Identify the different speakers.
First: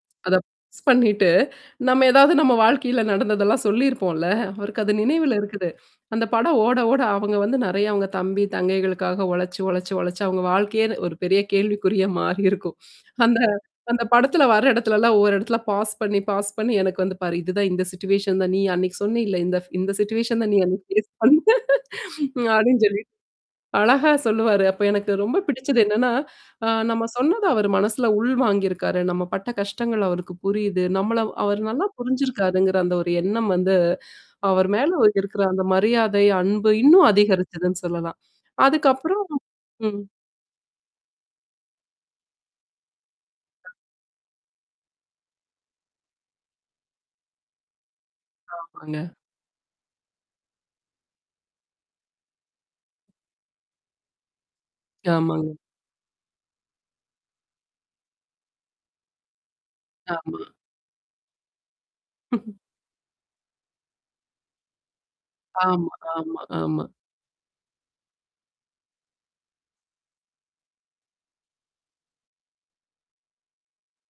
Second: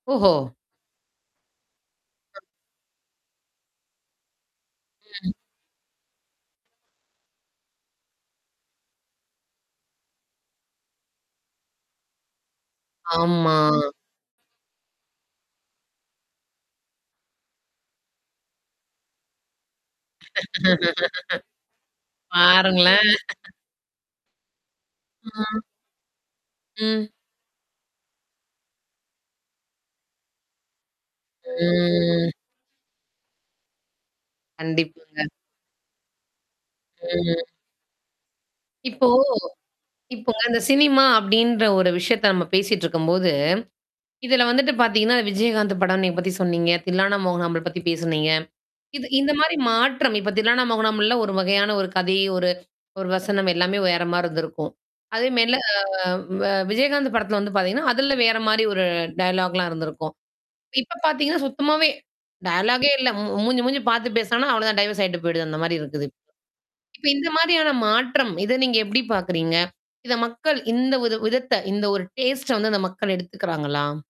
Speaker 1: ஓஹோ!
Speaker 2: அத மிஸ் பண்ணிட்டு, நம்ம ஏதாவது நம்ம வாழ்க்கையில நடந்ததெல்லாம் சொல்லிருப்போல. அவருக்கு அது நினைவுல இருக்குது. அந்த படம் ஓட ஓட அவங்க வந்து நெறைய அவங்க தம்பி, தங்கைகளுக்காக உழச்சு உழச்சு உழச்சு அவங்க வாழ்க்கையே ஒரு பெரிய கேள்விக்குறியா மாறிருக்கும். அந்த
Speaker 1: ஆமா.
Speaker 2: அந்த படத்துல வர இடத்துலல்லாம் ஒவ்வொரு இடத்துல பாஸ் பண்ணி பாஸ் பண்ணி எனக்கு வந்து பாரு. இதுதான் இந்த சிச்சுவேஷன் தான் நீ அன்னைக்கு சொன்னியில இந்த இந்த சிச்சுவேஷன் தான் நீ அன்னைக்கு ஃபேஸ் பண்ண அப்டின்னு சொல்லி.
Speaker 1: பாருங்களேன்.
Speaker 2: அழகா சொல்லுவாரு. அப்ப எனக்கு ரொம்ப
Speaker 1: ம்.
Speaker 2: பிடிச்சது என்னன்னா, அ நம்ம
Speaker 1: ம்.
Speaker 2: சொன்னத அவரு மனசுல உள் வாங்கியிருக்காரு. நம்ம பட்ட கஷ்டங்கள் அவருக்கு புரியுது. நம்மள அவரு நல்லா
Speaker 1: ம்.
Speaker 2: புரிஞ்சிருக்காருங்கிற அந்த ஒரு எண்ணம் வந்து, அவர் மேல
Speaker 1: கண்டிப்பாங்க.
Speaker 2: இருக்கிற அந்த மரியாதை, அன்பு இன்னும்
Speaker 1: ம்.
Speaker 2: அதிகரிச்சதுன்னு சொல்லலாம்.
Speaker 1: இப்போ.
Speaker 2: அதுக்கப்புறம். ம்.
Speaker 1: இப்பங்க இந்த சினிமா அப்டின்ற ஒரு விஷயத்த நம்ம பேசிட்டு இருக்கும்போது. இதுல வந்துட்டு பாத்தீங்கன்னா, விஜயகாந்த் படம் நீங்க பத்தி சொன்னீங்க. தில்லானா மோகனாம்பாள் பத்தி பேசுனீங்க.
Speaker 2: ஆமாங்க.
Speaker 1: இது இந்த மாரி மாற்றம். இப்ப தில்லானா மோகனாம்பாள் ஒரு வகையான ஒரு கதை, ஒரு ஒரு வசனம் எல்லாமே வேறமாரி இருந்திருக்கும். அதே
Speaker 2: ஆமாங்க.
Speaker 1: மெல்ல வ விஜயகாந்த் படத்துல வந்து பாரத்தீங்கன்னா, அதுல வேற மாரி ஒரு டயலாக்லாம் இருந்திருக்கும்.
Speaker 2: ஆமா.
Speaker 1: இப்ப பாத்தீங்கன்னா, சுத்தமாவே. டயாலாகே இல்ல. மூஞ்சி மூஞ்சி பாத்து பேசனனா, அவ்ளோ தான் டைவர்ஸ் ஆயிட்டு போயிடுது. அந்த மாரி
Speaker 2: ஆமா
Speaker 1: இருக்குது இப்ப
Speaker 2: ஆமா ஆமா.
Speaker 1: இப்ப இந்த மாரியான மாற்றம். இத நீங்க எப்படி பாக்குறீங்க? இத மக்கள் இந்த ஒரு விதத்த இந்த ஒரு டேஸ்ட்ட வந்து அந்த மக்கள் எடுத்துக்கிறாங்களா?